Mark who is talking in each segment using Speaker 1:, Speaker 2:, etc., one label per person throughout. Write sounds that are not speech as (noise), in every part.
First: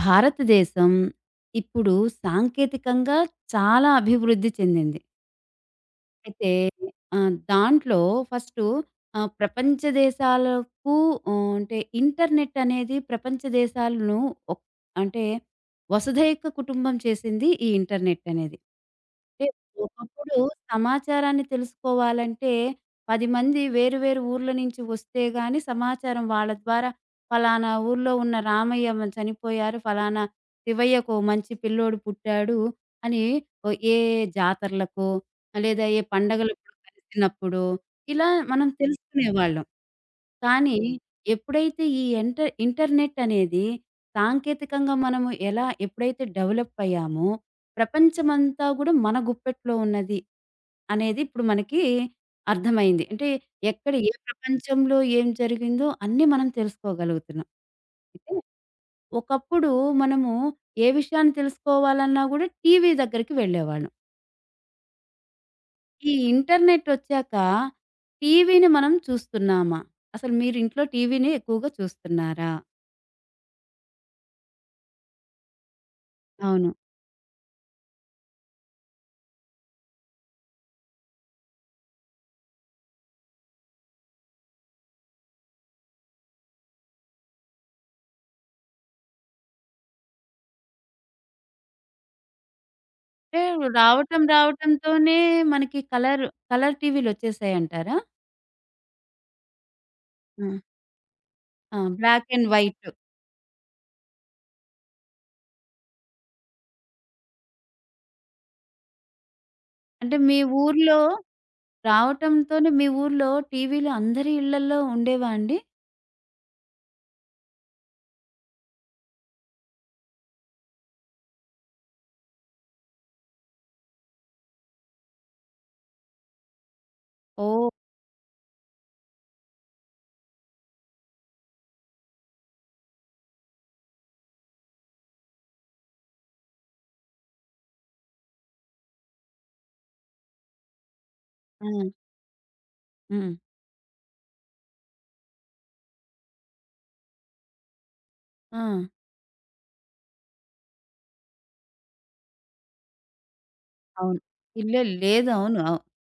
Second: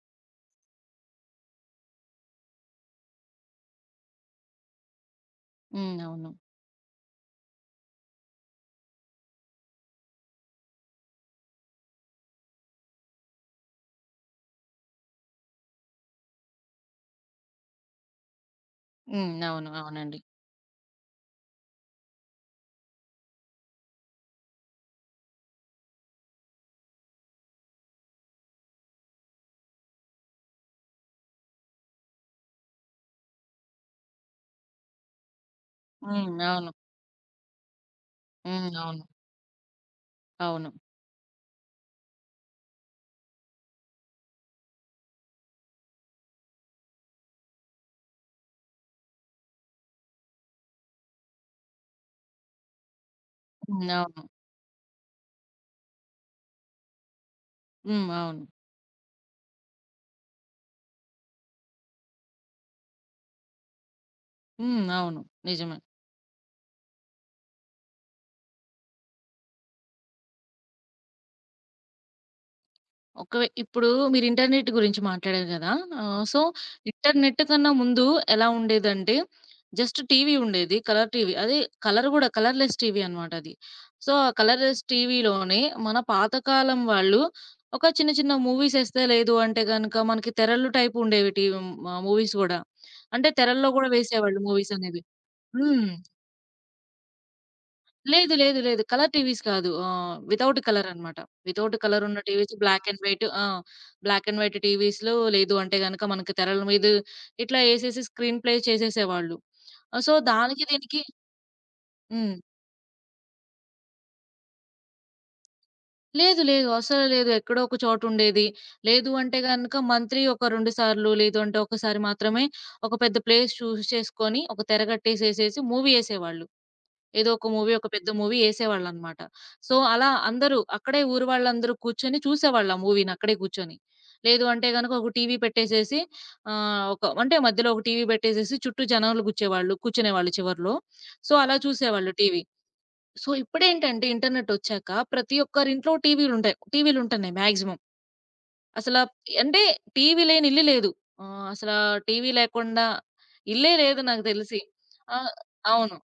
Speaker 1: భారతదేశం ఇప్పుడు సాంకేతికంగా చాలా అభివృద్ధి చెందింది.
Speaker 2: హ్మ్. అవును.
Speaker 1: అయితే దాంట్లో ఫస్టు, ప్రపంచ దేశాలకు, అంటే ఇంటర్నెట్ అనేది ప్రపంచ దేశాలను ఒక్ అంటే వసుధైక కుటుంబం చేసింది ఈ ఇంటర్నెట్ అనేది.
Speaker 2: హ్మ్.
Speaker 1: అంటే
Speaker 2: అవును. అవునండి.
Speaker 1: ఒకప్పుడు సమాచారాన్ని తెలుసుకోవాలంటే 10 మంది వేరు వేరు ఊర్ల నుంచి వస్తే గాని సమాచారం వాళ్ళ ద్వారా ఫలానా ఊర్లో ఉన్న రామయ్య చనిపోయారు. ఫలానా శివయ్యకో మంచి పిల్లోడు పుట్టాడు అని ఓ ఏ జాతరలకో లేదా ఏ
Speaker 2: హ్మ్. అవును.
Speaker 1: పండగలప్పుడు కలిసినప్పుడు, ఇలా మనం
Speaker 2: హ్మ్. అవును.
Speaker 1: తెలుసుకునేవాళ్ళం.
Speaker 2: అవును.
Speaker 1: కానీ ఎప్పుడైతే ఈ ఇంటర్నెట్ అనేది సాంకేతికంగా మనము ఎలా ఎప్పుడైతే డెవలప్ అయ్యామో, ప్రపంచమంతా గూడా మన గుప్పెట్లో ఉన్నది అనేది ఇప్పుడు మనకి అర్థమైంది. అంటే
Speaker 2: హ్మ్.
Speaker 1: ఎక్కడ ఏ
Speaker 2: అవును.
Speaker 1: ప్రపంచంలో ఏం జరిగిందో అన్నీ మనం తెలుసుకోగలుగుతున్నాం.
Speaker 2: హ్మ్.
Speaker 1: అయితే
Speaker 2: అవును.
Speaker 1: ఒకప్పుడు మనము ఏ విషయాన్ని తెలుసుకోవాలన్నా గూడా టీవీ దగ్గరికి వెళ్ళేవాళ్ళం.
Speaker 2: హ్మ్. అవును. నిజమే.
Speaker 1: ఈ ఇంటర్నెటొచ్చాక టీవీని మనం చూస్తున్నామా? అసలు మీరు ఇంట్లో టీవీని ఎక్కువగా చూస్తున్నారా?
Speaker 2: ఒకవే ఇప్పుడు మీరు ఇంటర్నెట్ గురించి మాట్లాడారు గదా! ఆహ్, సో,
Speaker 1: అవును.
Speaker 2: ఇంటర్నెట్ కన్నా ముందు ఎలా ఉండేదంటే, జస్ట్ టీవీ ఉండేది. Colour TV. అది కలర్ గూడా కలర్‌లెస్ టీవీ అనమాట అది. సో, ఆ కలర్‌లెస్ టీవీలోనే మన పాతకాలం వాళ్ళు ఒక చిన్న చిన్న మూవీస్ ఎస్తే లేదు అంటే గనక మనకి తెరలు టైప్ ఉండేవి టీవీ మూవీస్ గూడా. అంటే
Speaker 1: అంటే
Speaker 2: తెరల్లో గూడా
Speaker 1: రావటం
Speaker 2: వేసేవాళ్ళు మూవీస్ అనేవి.
Speaker 1: రావటంతోనే మనకి
Speaker 2: హ్మ్.
Speaker 1: కలర్, కలర్ టీవీలొచ్చేసాయంటారా?
Speaker 2: లేదు. లేదు. లేదు. కలర్ టీవీస్ కాదు. వితౌట్
Speaker 1: హ్మ్.
Speaker 2: కలర్ అన్నమాట. వితౌట్
Speaker 1: ఆ!
Speaker 2: కలర్ ఉన్న
Speaker 1: black and
Speaker 2: TVs
Speaker 1: white.
Speaker 2: Black and white ఆ! బ్లాక్ అండ్ వైట్ టీవీస్‌లో లేదు అంటే గనక మనకు తెరల మీద ఇట్లా ఏసేసి స్క్రీన్ ప్లే చేసేసేవాళ్ళు. సో,
Speaker 1: అంటే మీ
Speaker 2: దానికి
Speaker 1: ఊర్లో
Speaker 2: దీనికి హ్మ్.
Speaker 1: రావటంతోనే మీ ఊర్లో టీవీలు అందరి ఇళ్లల్లో ఉండేవా అండి?
Speaker 2: లేదు. లేదు. అస్సలు లేదు. ఎక్కడో ఒక చోట ఉండేది. లేదు అంటే గనక మంత్లీ ఒక 2 సార్లు లేదు అంటే ఒకసారి మాత్రమే ఒక పెద్ద ప్లేస్ చేసుకొని ఒక తెరగట్టేసేసేసి మూవీ ఏసేవాళ్ళు. ఏదో ఒక
Speaker 1: ఓహ్!
Speaker 2: మూవీ, ఒక పెద్ద మూవీ యేసేవాళ్ళనమాట. సో, అలా అందరూ అక్కడే ఊరు వాళ్ళందరూ కూర్చొని చూసేవాళ్ళు ఆ మూవీని అక్కడే కూర్చొని. లేదు అంటే గనుక ఒక టీవీ పెట్టేసేసి ఒక అంటే మధ్యలో ఒక టీవీ పెట్టేసేసి చుట్టూ జనాలు గుచ్చేవాళ్ళు కూర్చునేవాళ్ళు చివర్లో. సో, అలా
Speaker 1: హ్మ్.
Speaker 2: చూసేవాళ్ళు టీవీ. సో,
Speaker 1: హ్మ్.
Speaker 2: ఇప్పుడేంటంటే ఇంటర్నెట్ ఒచ్చాక ప్రతి ఒక్కరింట్లో టీవీలుంటాయి. టీవీలుంటున్నాయి మాక్సిమం.
Speaker 1: ఆ!
Speaker 2: అసల అంటే టీవీ లేని ఇల్లు లేదు. అసలా టీవీ లేకుండా ఇల్లే లేదు
Speaker 1: అవును.
Speaker 2: నాకు తెలిసి.
Speaker 1: ఇల్లే
Speaker 2: ఆ!
Speaker 1: లేదు. అవును.
Speaker 2: అవును.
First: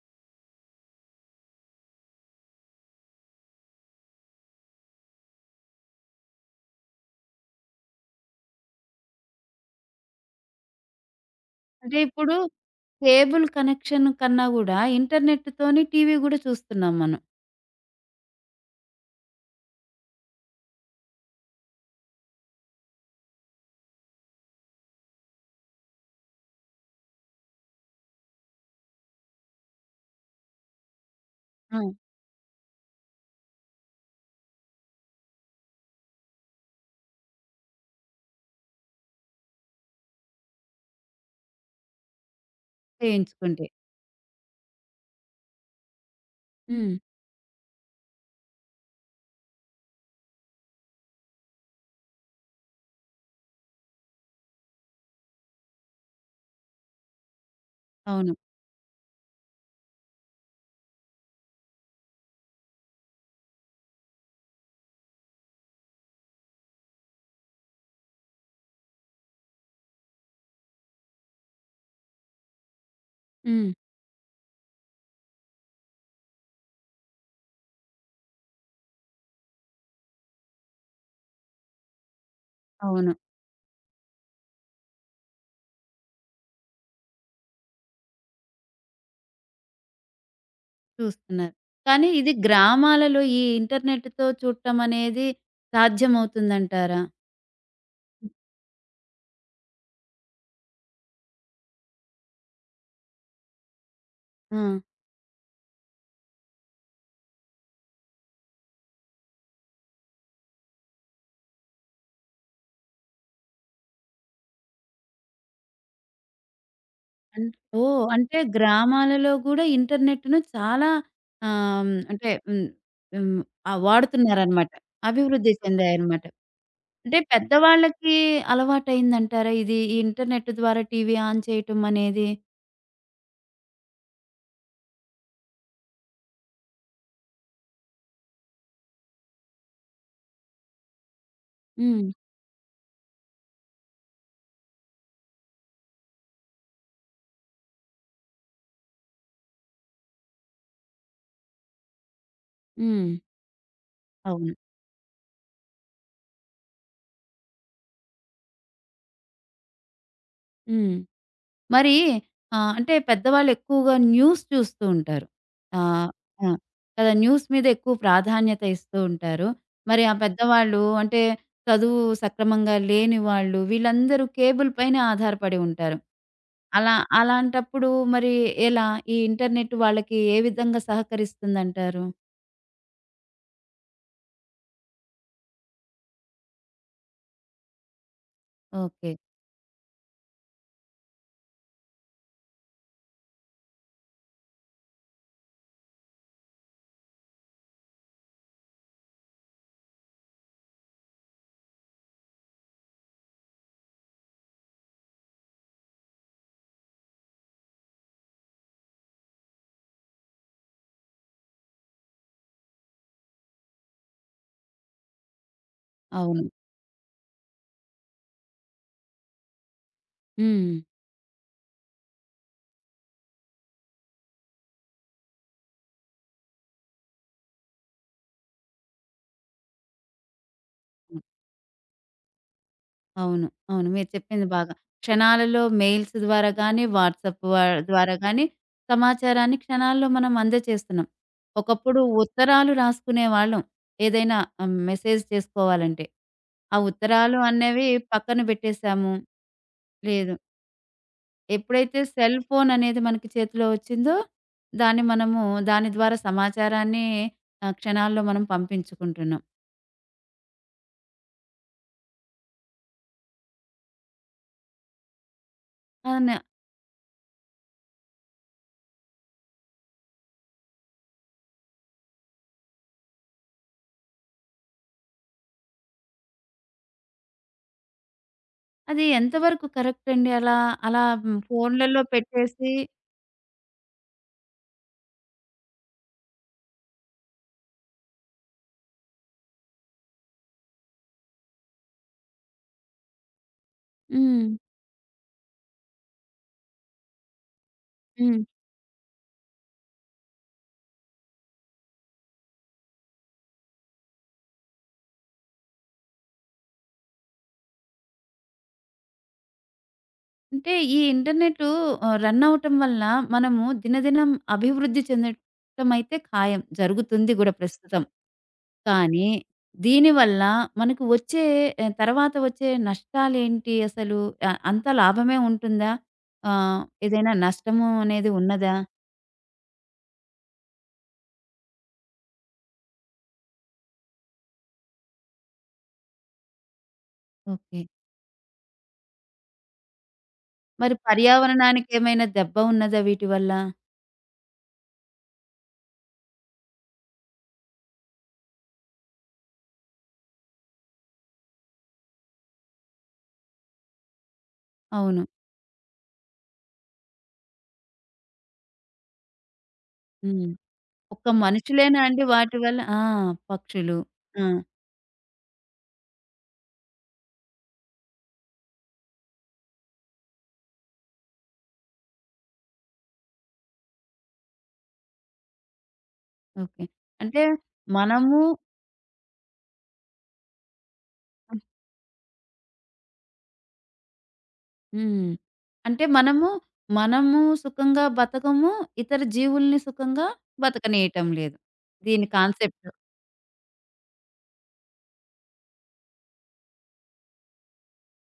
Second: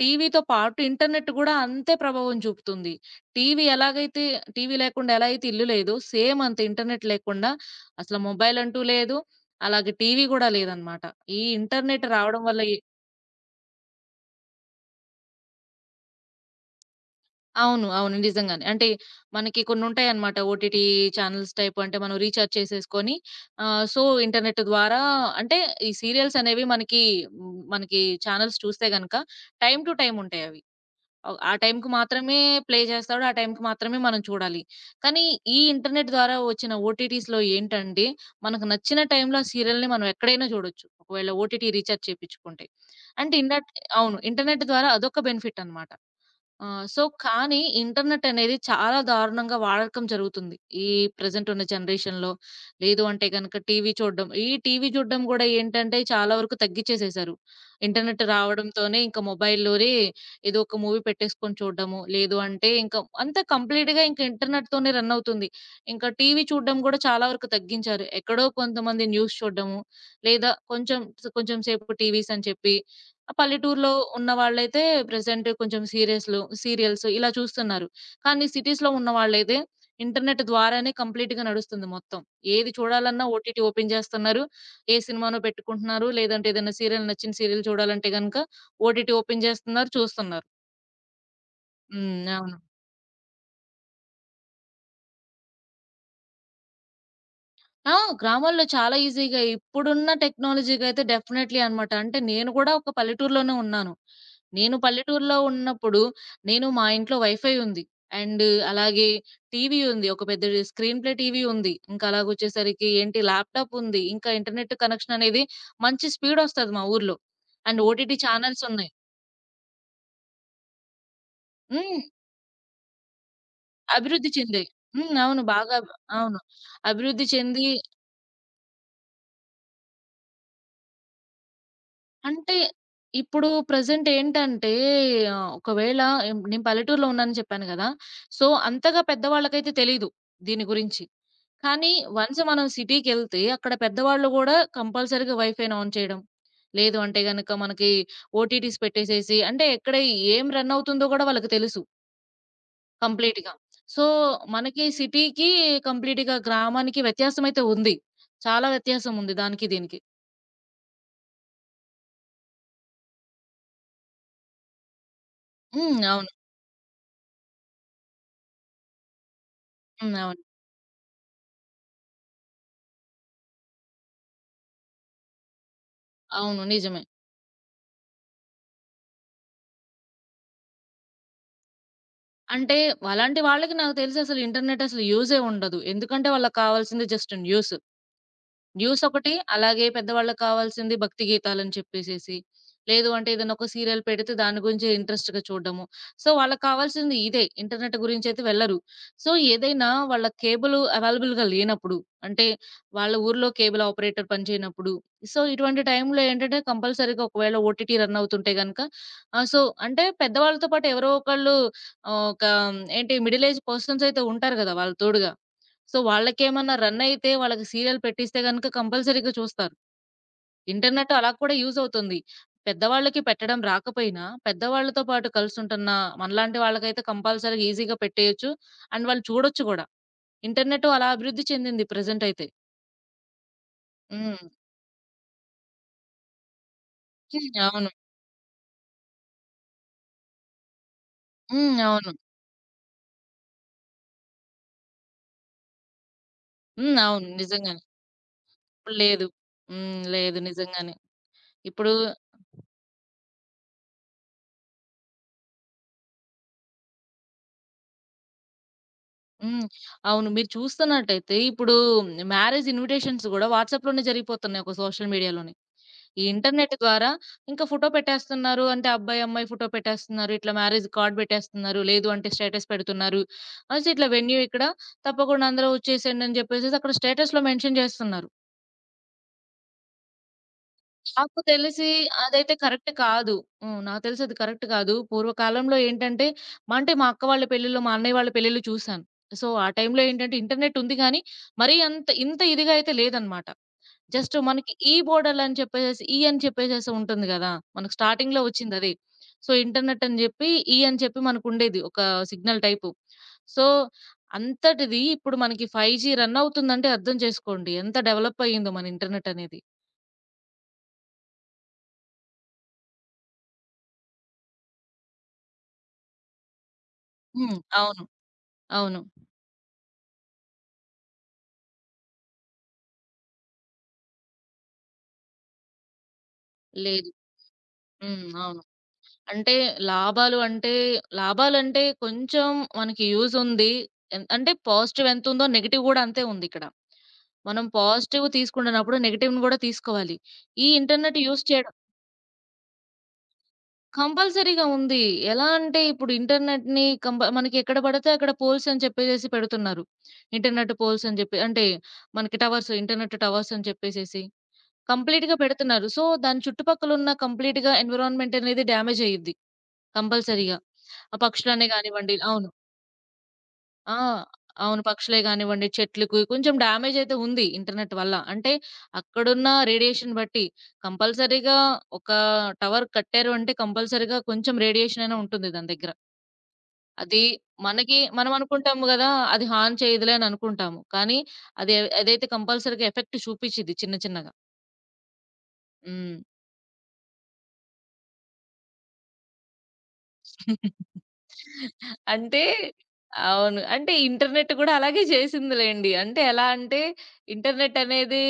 Speaker 2: టీవీతో పాటు ఇంటర్నెట్ గూడా అంతే ప్రభావం చూపుతుంది. టీవీ ఎలాగైతే టీవీ లేకుండా ఎలా అయితే ఇల్లు లేదో, సేమ్ అంత ఇంటర్నెట్ లేకుండా అసలు మొబైల్ అంటూ లేదు. అలాగే టీవీ గూడా లేదనమాట. ఈ
Speaker 1: అంటే
Speaker 2: ఇంటర్నెట్
Speaker 1: ఇప్పుడు
Speaker 2: రావడం వల్ల ఈ
Speaker 1: కేబుల్ కనెక్షన్ కన్నా గూడా ఇంటర్నెట్‌తోని టీవీ గూడా చూస్తున్నాం మనం.
Speaker 2: అవును. అవును. నిజంగానే. అంటే మనకి కొన్నుంటాయన్నమాట. ఓటీటీ చానెల్స్ టైప్ అంటే మనం రీచార్జ్ చేసేసుకొని ఆహ్, సో, ఇంటర్నెట్ ద్వారా అంటే ఈ సీరియల్స్ అనేవి మనకి హ్మ్, మనకి చానెల్స్ చూస్తే గనక టైమ్ టు టైమ్ ఉంటాయవి. ఆ టైమ్‌కి మాత్రమే ప్లే చేస్తాడు. ఆ టైమ్‌కి మాత్రమే మనం చూడాలి. కానీ ఈ ఇంటర్నెట్ ద్వారా వచ్చిన ఓటీటీస్‌లో ఏంటంటే మనకు నచ్చిన టైమ్‌లో ఆ సీరియల్‌ని మనం ఎక్కడైనా చూడొచ్చు. ఒకవేళ ఓటీటీ రీచార్జ్ చేపిచ్చుకుంటే. అంటే
Speaker 1: చేయించుకుంటే.
Speaker 2: ఇండట్ అవును. ఇంటర్నెట్ ద్వారా అదొక బెనిఫిట్ అన్నమాట. ఆ!
Speaker 1: హ్మ్.
Speaker 2: సో, కానీ ఇంటర్నెట్ అనేది చాలా దారుణంగా వాడకం జరుగుతుంది. ఈ ప్రెజెంట్ ఉన్న జనరేషన్‌లో. లేదు అంటే గనక టీవీ చూడడం. ఈ టీవీ చూడడం గూడా ఏంటంటే చాలా వరకు తగ్గిచ్చేసేశారు. ఇంటర్నెట్
Speaker 1: అవును.
Speaker 2: రావడంతోనే ఇంకా మొబైల్‌లోనే ఏదో ఒక మూవీ పెట్టేసుకొని చూడడము. లేదు అంటే ఇంకా అంతా కంప్లీట్‌గా ఇంక ఇంటర్నెట్‌తోనే రన్ అవుతుంది. ఇంకా టీవీ చూడడం గూడా చాలా వరకు తగ్గించారు. ఎక్కడో కొంతమంది న్యూస్ చూడడము. లేదా కొంచెం కొంచెం సేపు టీవీస్ అని చెప్పి
Speaker 1: హ్మ్.
Speaker 2: పల్లెటూరులో ఉన్నవాళ్ళైతే ప్రెజెంట్ కొంచెం సీరియస్‌లు సీరియల్స్ ఇలా చూస్తున్నారు. కానీ సిటీస్‌లో ఉన్నవాళ్ళైతే ఇంటర్నెట్ ద్వారానే కంప్లీట్‌గా నడుస్తుంది మొత్తం. ఏది
Speaker 1: అవును.
Speaker 2: చూడాలన్నా ఓటీటీ ఓపెన్ చేస్తున్నారు. ఏ సినిమానో పెట్టుకుంటున్నారు. లేదంటే ఏదైనా సీరియల్ నచ్చిన సీరియల్ చూడాలంటే గనుక ఓటీటీ ఓపెన్ చేస్తున్నారు చూస్తున్నారు.
Speaker 1: చూస్తున్నారు. కానీ
Speaker 2: హ్మ్.
Speaker 1: ఇది
Speaker 2: అవును.
Speaker 1: గ్రామాలలో ఈ ఇంటర్నెట్‌తో చూడటం అనేది సాధ్యమవుతుందంటారా?
Speaker 2: ఆ! గ్రామాల్లో చాలా ఈజీగా ఇప్పుడున్న టెక్నాలజీకైతే డెఫినైట్‌లీ అనమాట. అంటే నేను కూడా ఒక పల్లెటూరులోనే ఉన్నాను.
Speaker 1: ఆ!
Speaker 2: నేను పల్లెటూరులో ఉన్నప్పుడు నేను మా ఇంట్లో వైఫై ఉంది. అండ్ అలాగే టీవీ ఉంది. ఒక పెద్ద స్క్రీన్ ప్లే టీవీ ఉంది. ఇంకా అలాగొచ్చేసరికి ఏంటి ల్యాప్‌టాప్ ఉంది. ఇంకా ఇంటర్నెట్ కనెక్షన్ అనేది మంచి స్పీడొస్తది మా ఊర్లో.
Speaker 1: అన్
Speaker 2: అండ్
Speaker 1: ఓహ్!
Speaker 2: ఓటీటీ
Speaker 1: అంటే
Speaker 2: ఛానెల్స్ ఉన్నాయి.
Speaker 1: గ్రామాలలో గూడా ఇంటర్నెట్‌ను చాలా
Speaker 2: హ్మ్.
Speaker 1: అంటే హ్మ్. హ్మ్. ఆ!
Speaker 2: అభివృద్ధి చెందాయి.
Speaker 1: వాడుతున్నారనమాట.
Speaker 2: హ్మ్. అవును.
Speaker 1: అభివృద్ధి
Speaker 2: బాగా
Speaker 1: చెందాయన్నమాట.
Speaker 2: అవును.
Speaker 1: అంటే
Speaker 2: అభివృద్ధి చెంది
Speaker 1: పెద్దవాళ్ళకి అలవాటయిందంటారా ఇది? ఈ ఇంటర్నెట్ ద్వారా టీవీ ఆన్ చేయటం అనేది?
Speaker 2: అంటే, ఇప్పుడు ప్రెజెంట్ ఏంటంటే, ఒకవేళ నేను పల్లెటూరులో ఉన్నానని చెప్పాను గదా! సో, అంతగా పెద్దవాళ్ళకైతే తెలీదు దీని గురించి. కానీ,
Speaker 1: హ్మ్.
Speaker 2: వన్స్ మనం సిటీకెళ్తే అక్కడ పెద్దవాళ్ళు గూడా కంపల్సరీగా వైఫైని ఆన్ చేయడం. లేదు అంటే గనక మనకి ఓటీటీస్ పెట్టేసేసి అంటే ఎక్కడ ఏం రన్ అవుతుందో గూడా వాళ్ళకి తెలుసు
Speaker 1: హ్మ్.
Speaker 2: కంప్లీట్‌గా. సో,
Speaker 1: అవును.
Speaker 2: మనకి సిటీకి, కంప్లీట్‌గా గ్రామానికి వ్యత్యాసమయితే ఉంది. చాలా వ్యత్యాసం ఉంది దానికి దీనికి.
Speaker 1: హ్మ్. మరి అంటే పెద్దవాళ్ళు ఎక్కువగా న్యూస్ చూస్తూ ఉంటారు.
Speaker 2: హ్మ్.
Speaker 1: ఆహ్,
Speaker 2: అవును.
Speaker 1: ఆ! కదా! న్యూస్ మీద ఎక్కువ ప్రాధాన్యత ఇస్తూ ఉంటారు. మరి ఆ
Speaker 2: హ్మ్. అవును.
Speaker 1: పెద్దవాళ్ళు అంటే చదువు సక్రమంగా లేని వాళ్ళు వీళ్ళందరూ కేబుల్ పైనే ఆధారపడి ఉంటారు.
Speaker 2: అవును.
Speaker 1: అలా
Speaker 2: నిజమే.
Speaker 1: అలాంటప్పుడు మరి ఎలా? ఈ ఇంటర్నెట్ వాళ్ళకి ఏ విధంగా సహకరిస్తుందంటారు?
Speaker 2: అంటే అలాంటి వాళ్ళకి నాకు తెలిసి అసలు ఇంటర్నెట్ అసలు యూజే ఉండదు. ఎందుకంటే వాళ్ళకి కావాల్సింది జస్ట్ న్యూస్. News
Speaker 1: okay.
Speaker 2: ఒకటి, అలాగే పెద్దవాళ్ళకి కావాల్సింది భక్తి గీతాలని చెప్పేసేసి, లేదు అంటే ఏదైనా ఒక సీరియల్ పెడితే దాని గురించి ఇంట్రెస్ట్‌గా చూడడము. సో, వాళ్ళకి కావాల్సింది ఇదే. ఇంటర్నెట్ గురించైతే వెళ్ళరు. సో, ఏదైనా వాళ్ళ కేబుల్ అవైలబుల్‌గా లేనప్పుడు, అంటే వాళ్ళ ఊర్లో కేబుల్ ఆపరేటర్ పనిచేయనప్పుడు, సో, ఇటువంటి టైంలో ఏంటంటే కంపల్సరీగా ఒకవేళ ఓటీటీ రన్ అవుతుంటే గనక ఆహ్, సో, అంటే పెద్దవాళ్ళతో పాటు ఎవరో ఒకళ్ళు ఒక ఏంటి మిడిల్ ఏజ్ పర్సన్స్ అయితే ఉంటారు గదా! వాళ్ళ తోడుగా. సో,
Speaker 1: అవును.
Speaker 2: వాళ్ళకేమన్నా రన్ అయితే వాళ్ళకి సీరియల్ పెట్టిస్తే గనక కంపల్సరీగా చూస్తారు.
Speaker 1: (unintelligible) హ్మ్.
Speaker 2: ఇంటర్నెట్ అలా కూడా యూజ్ అవుతుంది. పెద్దవాళ్ళకి పెట్టడం రాకపోయినా, పెద్దవాళ్ళతో పాటు కలిసుంటున్న మనలాంటి వాళ్ళకైతే కంపల్సరీగా ఈజీగా పెట్టేయొచ్చు. అండ్ వాళ్ళు చూడొచ్చు గూడా. ఇంటర్నెట్ అలా అభివృద్ధి చెందింది ప్రెజెంట్ అయితే.
Speaker 1: అవును. అవును. మీరు
Speaker 2: హ్మ్.
Speaker 1: చెప్పింది బాగా. క్షణాలలో మెయిల్స్ ద్వారా గానీ, వాట్సాప్
Speaker 2: హ్మ్.
Speaker 1: వ
Speaker 2: అవును.
Speaker 1: ద్వారా గానీ, సమాచారాన్ని క్షణాల్లో మనం అందజేస్తున్నాం.
Speaker 2: హ్మ్.
Speaker 1: ఒకప్పుడు
Speaker 2: అవును.
Speaker 1: ఉత్తరాలు రాసుకునేవాళ్ళం. ఏదైనా మెసేజ్ చేసుకోవాలంటే. ఆ
Speaker 2: హ్మ్. అవును.
Speaker 1: ఉత్తరాలు
Speaker 2: నిజంగానే.
Speaker 1: అనేవి పక్కన
Speaker 2: ఇప్పుడు
Speaker 1: పెట్టేసాము.
Speaker 2: లేదు. హ్మ్.
Speaker 1: లేదు.
Speaker 2: లేదు నిజంగానే. ఇప్పుడు
Speaker 1: ఎప్పుడైతే సెల్ ఫోన్ అనేది మనకి చేతిలో వచ్చిందో, దాన్ని మనము దాని ద్వారా సమాచారాన్ని క్షణాల్లో మనం పంపించుకుంటున్నాం.
Speaker 2: హ్మ్. అవును. మీరు చూస్తున్నట్టయితే ఇప్పుడు మ్యారేజ్ ఇన్విటేషన్స్ గూడా వాట్సాప్‌లోనే జరిగిపోతున్నాయి ఒక సోషల్ మీడియాలోనే. ఈ
Speaker 1: అవును.
Speaker 2: ఇంటర్నెట్ ద్వారా ఇంకా ఫోటో పెట్టేస్తున్నారు. అంటే అబ్బాయి, అమ్మాయి ఫోటో పెట్టేస్తున్నారు. ఇట్లా మ్యారేజ్ కార్డ్ పెట్టేస్తున్నారు. లేదు అంటే స్టేటస్ పెడుతున్నారు. అనేసి ఇట్లా వెన్యూ ఇక్కడ తప్పకుండా అందరూ వచ్చేసేయండి అని చెప్పేసేసి అక్కడ స్టేటస్‌లో మెన్షన్ చేస్తున్నారు.
Speaker 1: అది ఎంతవరకు కరెక్ట్ అండి అలా? అలా హ్మ్,
Speaker 2: నాకు తెలిసి
Speaker 1: ఫోన్లలో
Speaker 2: అదైతే
Speaker 1: పెట్టేసి
Speaker 2: కరెక్ట్ కాదు. హ్మ్. నాకు తెలిసి అది కరెక్ట్ కాదు. పూర్వకాలంలో ఏంటంటే మా అక్క వాళ్ళ పెళ్ళిలో, మా అన్నయ్య వాళ్ళ పెళ్ళిలో చూసాను. సో, ఆ టైంలో ఏంటంటే ఇంటర్నెట్ ఉంది గానీ, మరీ అంత ఇంత ఇదిగా అయితే లేదన్నమాట. జస్ట్
Speaker 1: హ్మ్.
Speaker 2: మనకి ఈ మోడల్ అని చెప్పేసేసి, ఈ అని చెప్పేసేసి ఉంటుంది గదా! మనకు స్టార్టింగ్‌లో
Speaker 1: హ్మ్.
Speaker 2: వచ్చిందది. సో, ఇంటర్నెట్ అని జెప్పి, ఈ అని చెప్పి మనకుండేది ఒక సిగ్నల్ టైపు. సో, అంతటిది ఇప్పుడు మనకి 5జీ రన్ అవుతుందంటే అర్థం చేసుకోండి. ఎంత డెవలప్ అయ్యిందో మన ఇంటర్నెట్ అనేది.
Speaker 1: అంటే ఈ ఇంటర్‌నెటు రన్ అవ్వటం వల్ల మనము దినదినం అభివృద్ధి చెందటం అయితే ఖాయం. జరుగుతుంది గూడా
Speaker 2: హ్మ్.
Speaker 1: ప్రస్తుతం.
Speaker 2: అవును. అవును.
Speaker 1: కానీ దీనివల్ల మనకు వచ్చే, తర్వాత వచ్చే నష్టాలేంటి అసలు? అంతా లాభమే ఉంటుందా? ఆహ్,
Speaker 2: లేదు.
Speaker 1: ఏదైనా నష్టము
Speaker 2: హ్మ్.
Speaker 1: అనేది
Speaker 2: అవును.
Speaker 1: ఉన్నదా?
Speaker 2: అంటే లాభాలు అంటే, లాభాలంటే కొంచెం మనకి యూజ్ ఉంది. అంటే పాజిటివ్ ఎంతుందో నెగెటివ్ గూడా అంతే ఉందిక్కడ. మనం
Speaker 1: ఓకే.
Speaker 2: పాజిటివ్ తీసుకుంటున్నప్పుడు నెగెటివ్‌ని గూడా తీసుకోవాలి. ఈ
Speaker 1: మరి
Speaker 2: ఇంటర్నెట్ యూజ్ చేయడం
Speaker 1: పర్యావరణానికేమైనా దెబ్బ ఉన్నదా వీటి వల్ల?
Speaker 2: కంపల్సరీగా ఉంది. ఎలా అంటే ఇప్పుడు ఇంటర్నెట్‌ని మనకి ఎక్కడ పడితే అక్కడ పోల్స్ అని చెప్పేసేసి పెడుతున్నారు. ఇంటర్నెట్ పోల్స్ అని జెప్పి అంటే మనకి టవర్స్ ఇంటర్నెట్ టవర్స్ అని చెప్పేసేసి
Speaker 1: అవును.
Speaker 2: కంప్లీట్‌గా పెడుతున్నారు. సో, దాని చుట్టుపక్కల ఉన్న కంప్లీట్‌గా ఎన్విరాన్మెంట్ అనేది డ్యామేజ్ అయ్యిద్ది
Speaker 1: హ్మ్.
Speaker 2: కంపల్సరీగా. ఆ
Speaker 1: ఒక్క
Speaker 2: పక్షులనే
Speaker 1: మనుషులేనా
Speaker 2: గానివ్వండి
Speaker 1: అండి
Speaker 2: అవును.
Speaker 1: వాటి వల్ల? ఆ!
Speaker 2: ఆ!
Speaker 1: పక్షులు. ఆ!
Speaker 2: అవును. పక్షులే గానివ్వండి, చెట్లుకి కొంచెం డ్యామేజ్ అయితే ఉంది ఇంటర్నెట్ వల్ల. అంటే అక్కడున్న రేడియేషన్ బట్టి కంపల్సరీగా ఒక టవర్ కట్టారు అంటే కంపల్సరీగా కొంచెం రేడియేషన్ అయినా ఉంటుంది దాని దగ్గర.
Speaker 1: ఓకే.
Speaker 2: అది
Speaker 1: అంటే
Speaker 2: మనకి మనం
Speaker 1: మనము
Speaker 2: అనుకుంటాము గదా! అది హార్మ్ చేయదులే అని అనుకుంటాము. కానీ అది అదైతే కంపల్సరీగా ఎఫెక్ట్ చూపిచ్చిద్ది చిన్న చిన్నగా.
Speaker 1: హ్మ్. అంటే
Speaker 2: హ్మ్.
Speaker 1: మనము, సుఖంగా బతకము, ఇతర జీవుల్ని సుఖంగా బతకనీయటం లేదు. దీని
Speaker 2: అంటే
Speaker 1: కాన్సెప్ట్.
Speaker 2: అవును. అంటే ఇంటర్నెట్ కూడా అలాగే చేసిందిలెండి. అంటే ఎలా అంటే ఇంటర్నెట్ అనేది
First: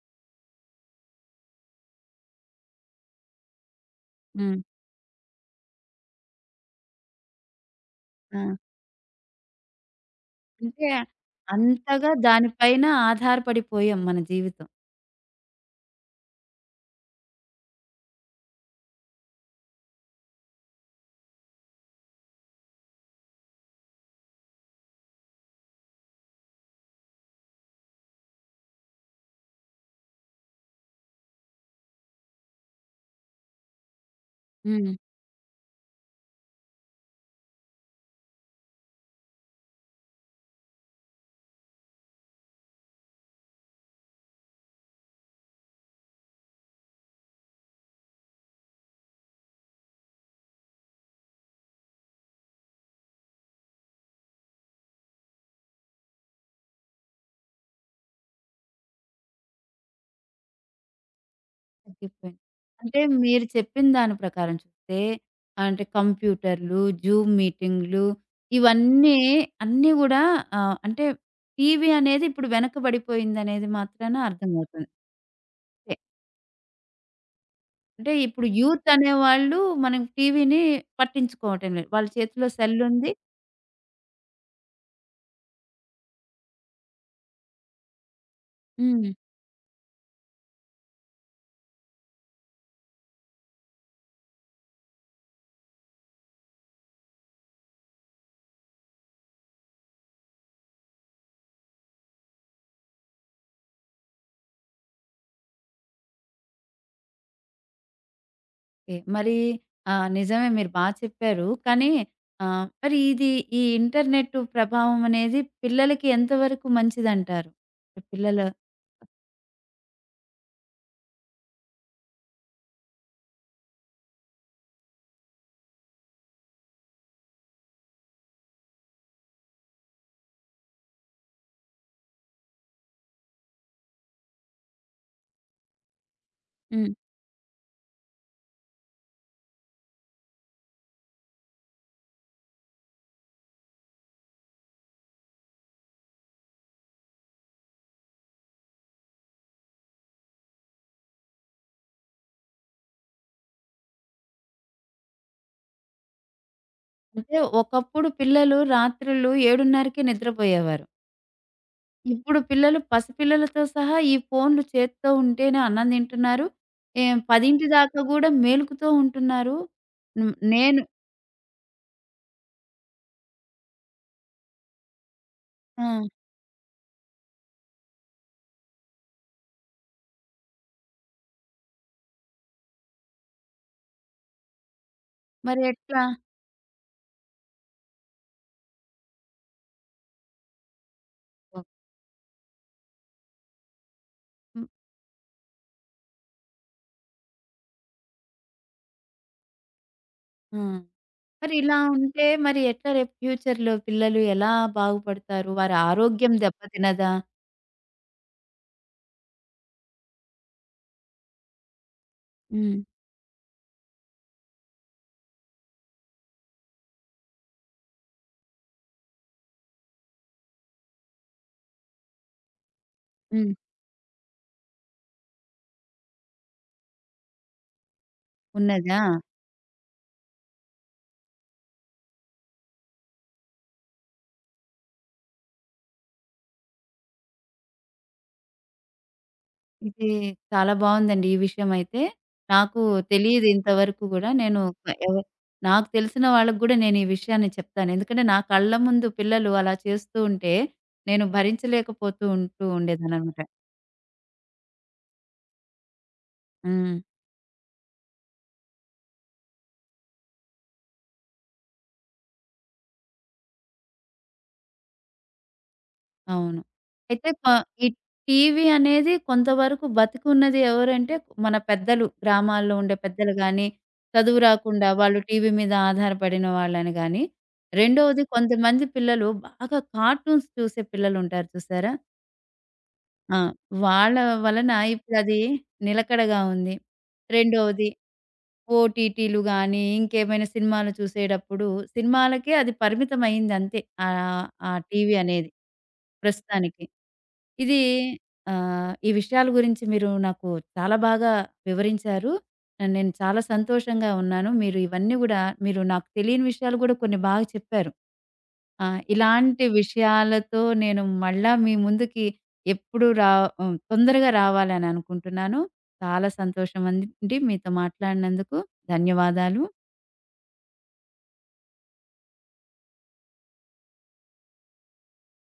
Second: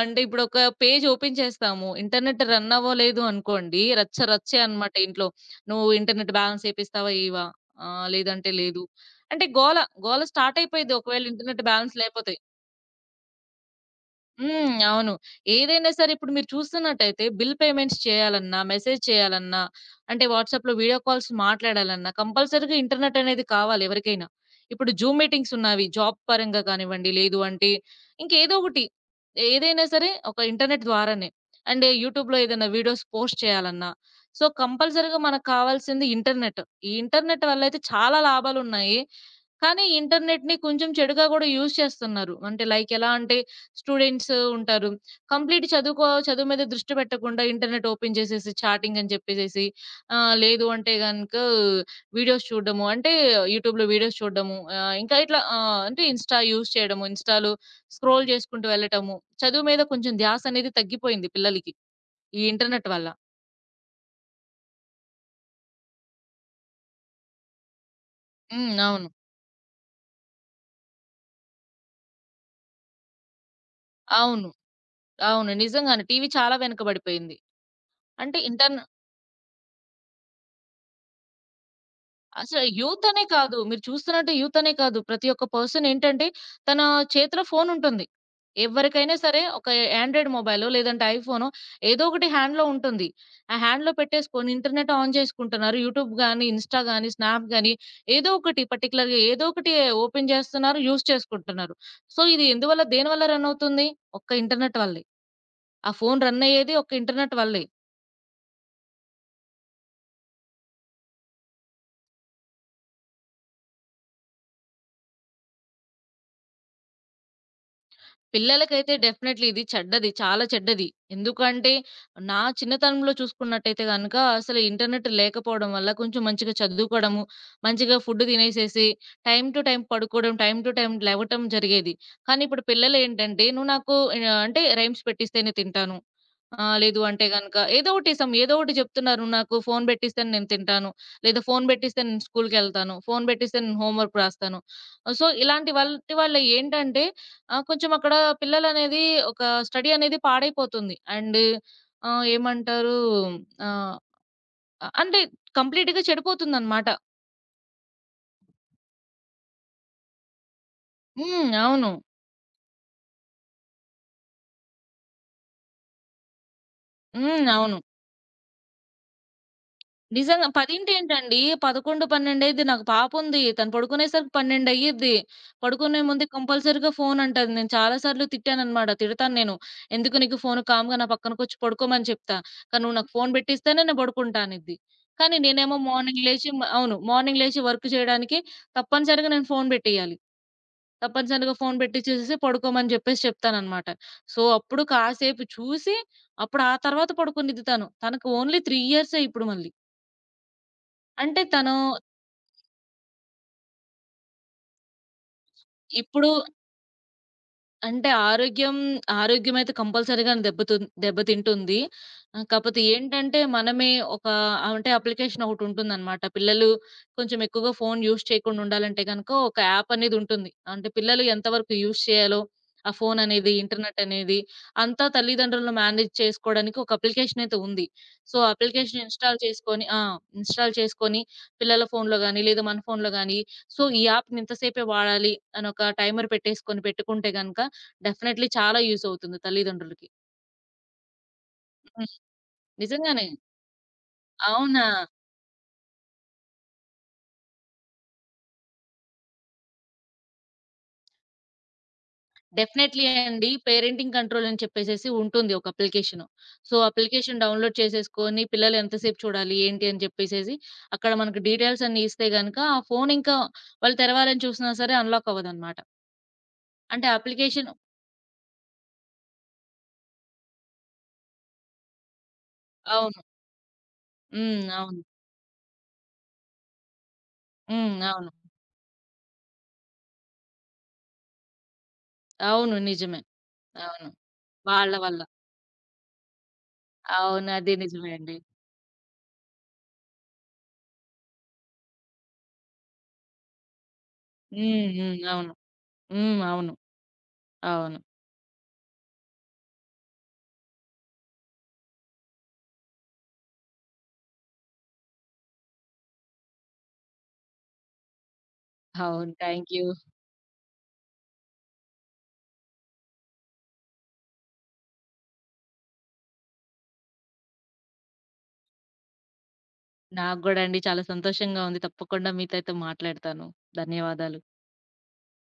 Speaker 2: అంటే ఇప్పుడు ఒక పేజ్ ఓపెన్ చేస్తాము. ఇంటర్నెట్ రన్ అవ్వలేదు అనుకోండి. రచ్చ
Speaker 1: హ్మ్.
Speaker 2: రచ్చే అన్నమాట ఇంట్లో. "నువ్వు ఇంటర్నెట్ బ్యాలెన్స్ ఏపిస్తావా? ఈవా?
Speaker 1: ఆ!
Speaker 2: లేదంటే లేదు." అంటే గోల, గోల స్టార్ట్
Speaker 1: అంటే
Speaker 2: అయిపోయిద్ది ఒకవేళ ఇంటర్నెట్ బ్యాలెన్స్
Speaker 1: అంతగా
Speaker 2: లేపోతే.
Speaker 1: దానిపైన ఆధారపడిపోయాం మన జీవితం.
Speaker 2: హ్మ్. అవును. ఏదైనా సరే ఇప్పుడు మీరు చూస్తున్నట్టయితే బిల్ పేమెంట్స్ చేయాలన్నా, మెసేజ్ చేయాలన్నా, అంటే వాట్సాప్‌లో వీడియో కాల్స్ మాట్లాడాలన్నా కంపల్సరీగా ఇంటర్నెట్ అనేది కావాలి ఎవరికైనా. ఇప్పుడు జూమ్ మీటింగ్స్ ఉన్నవి. జాబ్ పరంగా కానివ్వండి, లేదు అంటే ఇంకేదో ఒకటి. ఏదైనా సరే ఒక ఇంటర్నెట్ ద్వారానే. అండ్ యూట్యూబ్‌లో ఏదైనా వీడియోస్ పోస్ట్ చేయాలన్నా, సో,
Speaker 1: హ్మ్.
Speaker 2: కంపల్సరీగా మనకు కావాల్సింది ఇంటర్నెట్. ఈ ఇంటర్నెట్ వల్లయితే చాలా లాభాలున్నాయి. కానీ ఇంటర్నెట్‌ని కొంచెం చెడుగా గూడా యూజ్ చేస్తున్నారు. అంటే లైక్ ఎలా అంటే స్టూడెంట్స్ ఉంటారు. కంప్లీట్ చదువు మీద దృష్టి పెట్టకుండా ఇంటర్నెట్ ఓపెన్ చేసేసి చాటింగ్ అని చెప్పేసేసి లేదు అంటే గనుక వీడియోస్ చూడడము. అంటే యూట్యూబ్‌లో వీడియోస్ చూడడము. ఇంకా ఇట్లా అంటే ఇన్‌స్టా యూజ్ చేయడము. ఇన్‌స్టాలో స్క్రోల్ చేసుకుంటూ వెళ్ళటము. చదువు మీద కొంచెం ధ్యాస అనేది తగ్గిపోయింది పిల్లలకి
Speaker 1: తగ్గిపోయింది.
Speaker 2: ఈ ఇంటర్నెట్
Speaker 1: అంటే
Speaker 2: వల్ల.
Speaker 1: మీరు చెప్పిన దాని ప్రకారం చూస్తే అంటే కంప్యూటర్లు, జూమ్ మీటింగ్‌లు
Speaker 2: హ్మ్. అవును.
Speaker 1: ఇవన్నీ అన్నీ గూడా అంటే టీవీ అనేది ఇప్పుడు వెనకబడిపోయిందనేది మాత్రాన
Speaker 2: అవును.
Speaker 1: అర్థమవుతుంది.
Speaker 2: అవును.
Speaker 1: అంతే.
Speaker 2: నిజంగానే టీవీ చాలా వెనకబడిపోయింది.
Speaker 1: అంటే
Speaker 2: అంటే
Speaker 1: ఇప్పుడు
Speaker 2: ఇంటర్న్
Speaker 1: యూత్ అనేవాళ్ళు మనం టీవీని పట్టించుకోవటం లేదు. వాళ్ళ చేతిలో
Speaker 2: అసలు యూత్
Speaker 1: సెల్లుంది.
Speaker 2: అనే కాదు. మీరు చూస్తున్నట్టు యూత్ అనే కాదు. ప్రతి ఒక్క పర్సన్ ఏంటంటే తన చేతిలో ఫోన్ ఉంటుంది.
Speaker 1: హ్మ్.
Speaker 2: ఎవ్వరికైనా సరే ఒక యాండ్రాయిడ్ మొబైలో లేదంటే ఐఫోనో ఏదో ఒకటి హ్యాండ్‌లో ఉంటుంది. ఆ హ్యాండ్‌లో పెట్టేసుకొని ఇంటర్నెట్ ఆన్ చేసుకుంటున్నారు. యూట్యూబ్ గాని, ఇన్‌స్టా గాని, స్నాప్ గాని ఏదో ఒకటి పర్టిక్యులర్‌గా ఏదో ఒకటి ఓపెన్ చేస్తున్నారు. యూజ్ చేసుకుంటున్నారు. సో, ఇది ఎందువల్ల దేనివల్ల రన్ అవుతుంది? ఒక్క ఇంటర్నెట్ వల్లే. ఆ ఫోన్ రన్ అయ్యేది ఒక్క ఇంటర్నెట్ వల్లే.
Speaker 1: ఓకే. మరి నిజమే మీరు బా చెప్పారు. కానీ మరి ఇది ఈ ఇంటర్నెట్ ప్రభావం అనేది పిల్లలకి ఎంతవరకు మంచిదంటారు? పిల్లలు
Speaker 2: పిల్లలకైతే డెఫినైట్‌లీ ఇది చెడ్డది. చాలా చెడ్డది. ఎందుకంటే, నా చిన్నతనంలో చూసుకున్నట్టయితే గనక అసలు ఇంటర్నెట్ లేకపోవడం వల్ల కొంచెం మంచిగా చదువుకోవడము, మంచిగా ఫుడ్ తినేసేసి, టైమ్ టు టైమ్ పడుకోవడం, టైమ్ టు టైమ్ లెవటం జరిగేది. కానీ ఇప్పుడు పిల్లలేంటంటే, "నువ్వు నాకు అంటే రైమ్స్ పెట్టిస్తేనే తింటాను. ఆ!
Speaker 1: హ్మ్.
Speaker 2: లేదు అంటే గనక ఏదో ఒకటి సమ్ ఏదో ఒకటి చెప్తున్నారు. నాకు ఫోను బెట్టిస్తే నేను తింటాను. లేదా ఫోను బెట్టిస్తే నేను స్కూలుకెళ్తాను. ఫోను బెట్టిస్తే నేను హోంవర్క్ రాస్తాను. సో, ఇలాంటి వాటి వల్ల ఏంటంటే కొంచెం అక్కడ పిల్లలనేది ఒక స్టడీ అనేది పాడైపోతుంది. అండ్ ఏమంటారు ఆహ్, అంటే కంప్లీట్‌గా చెడిపోతుందన్నమాట.
Speaker 1: అంటే ఒకప్పుడు పిల్లలు రాత్రులు 7:30కే నిద్రపోయేవారు.
Speaker 2: హ్మ్. అవును.
Speaker 1: ఇప్పుడు పిల్లలు పసిపిల్లలతో సహా ఈ ఫోన్‌లు చేత్తో ఉంటేనే అన్నం తింటున్నారు. ఏం
Speaker 2: హ్మ్.
Speaker 1: 10
Speaker 2: అవును.
Speaker 1: దాకా గూడా మేలుకుతో ఉంటున్నారు. హ్మ్.
Speaker 2: నిజంగా. 10
Speaker 1: నేను
Speaker 2: ఏంటండి 11, 12 నాకు పాపుంది. తను పడుకునేసరికి 12 అయ్యిద్ది. పడుకునే
Speaker 1: ఆ!
Speaker 2: ముందు కంపల్సరీగా ఫోన్ అంటది. నేను చాలా సార్లు తిట్టాననమాట. తిడతాను నేను. "ఎందుకు నీకు ఫోను? కామ్‌గా నా పక్కనకొచ్చి పడుకోమని చెప్తా. కానీ నువ్వు నాకు ఫోన్ పెట్టిస్తేనే నేను పడుకుంటా" అనిద్ది. కానీ
Speaker 1: మరి
Speaker 2: నేనేమో
Speaker 1: ఎట్లా?
Speaker 2: మార్నింగ్ లేచి అవును. మార్నింగ్ లేచి వర్క్ చేయడానికి తప్పనిసరిగా నేను ఫోన్ పెట్టేయాలి. తప్పనిసరిగా
Speaker 1: ఓహ్!
Speaker 2: ఫోన్ పెట్టిచ్చేసేసి పడుకోమని జెప్పేసి చెప్తాననమాట. సో,
Speaker 1: హ్మ్.
Speaker 2: అప్పుడు కాసేపు చూసి అప్పుడు ఆ తర్వాత పడుకునిద్ది తను. తనకు ఓన్లీ 3 ఇయర్సే ఇప్పుడు మళ్ళీ.
Speaker 1: హ్మ్.
Speaker 2: అంటే
Speaker 1: మరి
Speaker 2: తను
Speaker 1: ఇలా ఉంటే మరి ఎట్లా రేపు ఫ్యూచర్‌లో పిల్లలు ఎలా బాగుపడతారు? వారి
Speaker 2: ఇప్పుడు
Speaker 1: ఆరోగ్యం దెబ్బతినదా?
Speaker 2: అంటే ఆరోగ్యం, ఆరోగ్యమైతే కంపల్సరీగానే దెబ్బతింటుంది.
Speaker 1: హ్మ్.
Speaker 2: కాపోతే ఏంటంటే, మనమే ఒక అంటే అప్లికేషన్ ఒకటుంటుందనమాట. పిల్లలు కొంచెం ఎక్కువగా ఫోను యూజ్ చేయకుండా ఉండాలంటే గనుక, ఒక యాప్ అనేదుంటుంది. అంటే పిల్లలు ఎంతవరకు యూజ్ చేయాలో, ఆ ఫోననేది,
Speaker 1: హ్మ్.
Speaker 2: ఇంటర్నెట్ అనేది, అంతా తల్లిదండ్రులను మేనేజ్ చేసుకోడానికి ఒక అప్లికేషనయితే ఉంది. సో, అప్లికేషన్
Speaker 1: ఉన్నదా?
Speaker 2: ఇన్‌స్టాల్ చేసుకొని ఆ! ఇన్‌స్టాల్ చేసుకొని, పిల్లల ఫోనులో గానీ, లేదా మన ఫోనులో గానీ, సో, ఈ యాప్‌ని ఇంతసేపే వాడాలి అనొక టైమర్ పెట్టేసుకొని పెట్టుకుంటే గనక, డెఫినైట్‌లీ చాలా యూజ్ అవుతుంది తల్లిదండ్రులకి.
Speaker 1: ఇది చాలా బావుందండి. ఈ విషయం అయితే.
Speaker 2: హ్మ్.
Speaker 1: నాకు
Speaker 2: నిజంగానే.
Speaker 1: తెలీదు ఇంతవరకు గూడా. నేను
Speaker 2: అవునా?
Speaker 1: ఎవ నాకు తెలిసిన వాళ్ళకి గూడా నేను ఈ విషయాన్ని చెప్తాను. ఎందుకంటే నా కళ్ళ ముందు పిల్లలు అలా చేస్తూ ఉంటే నేను భరించలేకపోతూ ఉంటూ
Speaker 2: డెఫినైట్‌లీ
Speaker 1: ఉండేదాన్ననమాట.
Speaker 2: అండి. పేరెంటింగ్ కంట్రోల్ అని చెప్పేసేసి ఉంటుంది ఒక application. So,
Speaker 1: hmm.
Speaker 2: Application download చేసేసుకొని పిల్లలు ఎంతసేపు చూడాలి, ఏంటి అని చెప్పేసేసి అక్కడ మనకు డీటెయిల్స్ అన్నీ ఇస్తే గనక ఆ ఫోన్ ఇంకా వాళ్ళు తెరవాలని చూసినా సరే అన్‌లాక్ అవ్వదనమాట.
Speaker 1: అవును.
Speaker 2: అంటే
Speaker 1: అయితే
Speaker 2: అప్లికేషన్
Speaker 1: ఈ టీవీ అనేది కొంతవరకు బతికున్నది ఎవరంటే మన పెద్దలు. గ్రామాల్లో ఉండే
Speaker 2: అవును.
Speaker 1: పెద్దలు గాని, చదువు
Speaker 2: హ్మ్.
Speaker 1: రాకుండా
Speaker 2: అవును.
Speaker 1: వాళ్ళు టీవీ మీద ఆధారపడిన వాళ్ళని గాని,
Speaker 2: హ్మ్.
Speaker 1: రెండోది
Speaker 2: అవును.
Speaker 1: కొంతమంది పిల్లలు బాగా కార్టూన్స్ చూసే పిల్లలుంటారు చూసారా?
Speaker 2: అవును. నిజమే.
Speaker 1: ఆ!
Speaker 2: అవును.
Speaker 1: వాళ్ళ వలన
Speaker 2: వాళ్ళ వల్ల.
Speaker 1: ఇప్పుడది నిలకడగా ఉంది.
Speaker 2: అవును. అది
Speaker 1: రెండోది
Speaker 2: నిజమే అండి.
Speaker 1: ఓటీటీలు గానీ, ఇంకేమైనా సినిమాలు చూసేటప్పుడు సినిమాలకే అది పరిమితమయిందంతే. ఆ
Speaker 2: హ్మ్.
Speaker 1: టీవీ
Speaker 2: హ్మ్.
Speaker 1: అనేది
Speaker 2: అవును. హ్మ్. అవును.
Speaker 1: ప్రస్తుతానికి. ఇది
Speaker 2: అవును.
Speaker 1: ఈ విషయాల గురించి మీరు నాకు చాలా బాగా వివరించారు. ఆ, నేను చాలా సంతోషంగా ఉన్నాను. మీరు ఇవన్నీ గూడా మీరు నాకు తెలియని విషయాలు గూడా కొన్ని బాగా చెప్పారు. ఆ!
Speaker 2: అవును.
Speaker 1: ఇలాంటి
Speaker 2: థాంక్ యూ.
Speaker 1: విషయాలతో నేను మళ్ళా మీ ముందుకి ఎప్పుడు రా హ్మ్. తొందరగా రావాలని అనుకుంటున్నాను. చాలా సంతోషం అండి మీతో మాట్లాడినందుకు. ధన్యవాదాలు.
Speaker 2: నాకు గూడా అండి. చాలా సంతోషంగా ఉంది. తప్పకుండా మీతో అయితే మాట్లాడతాను. ధన్యవాదాలు.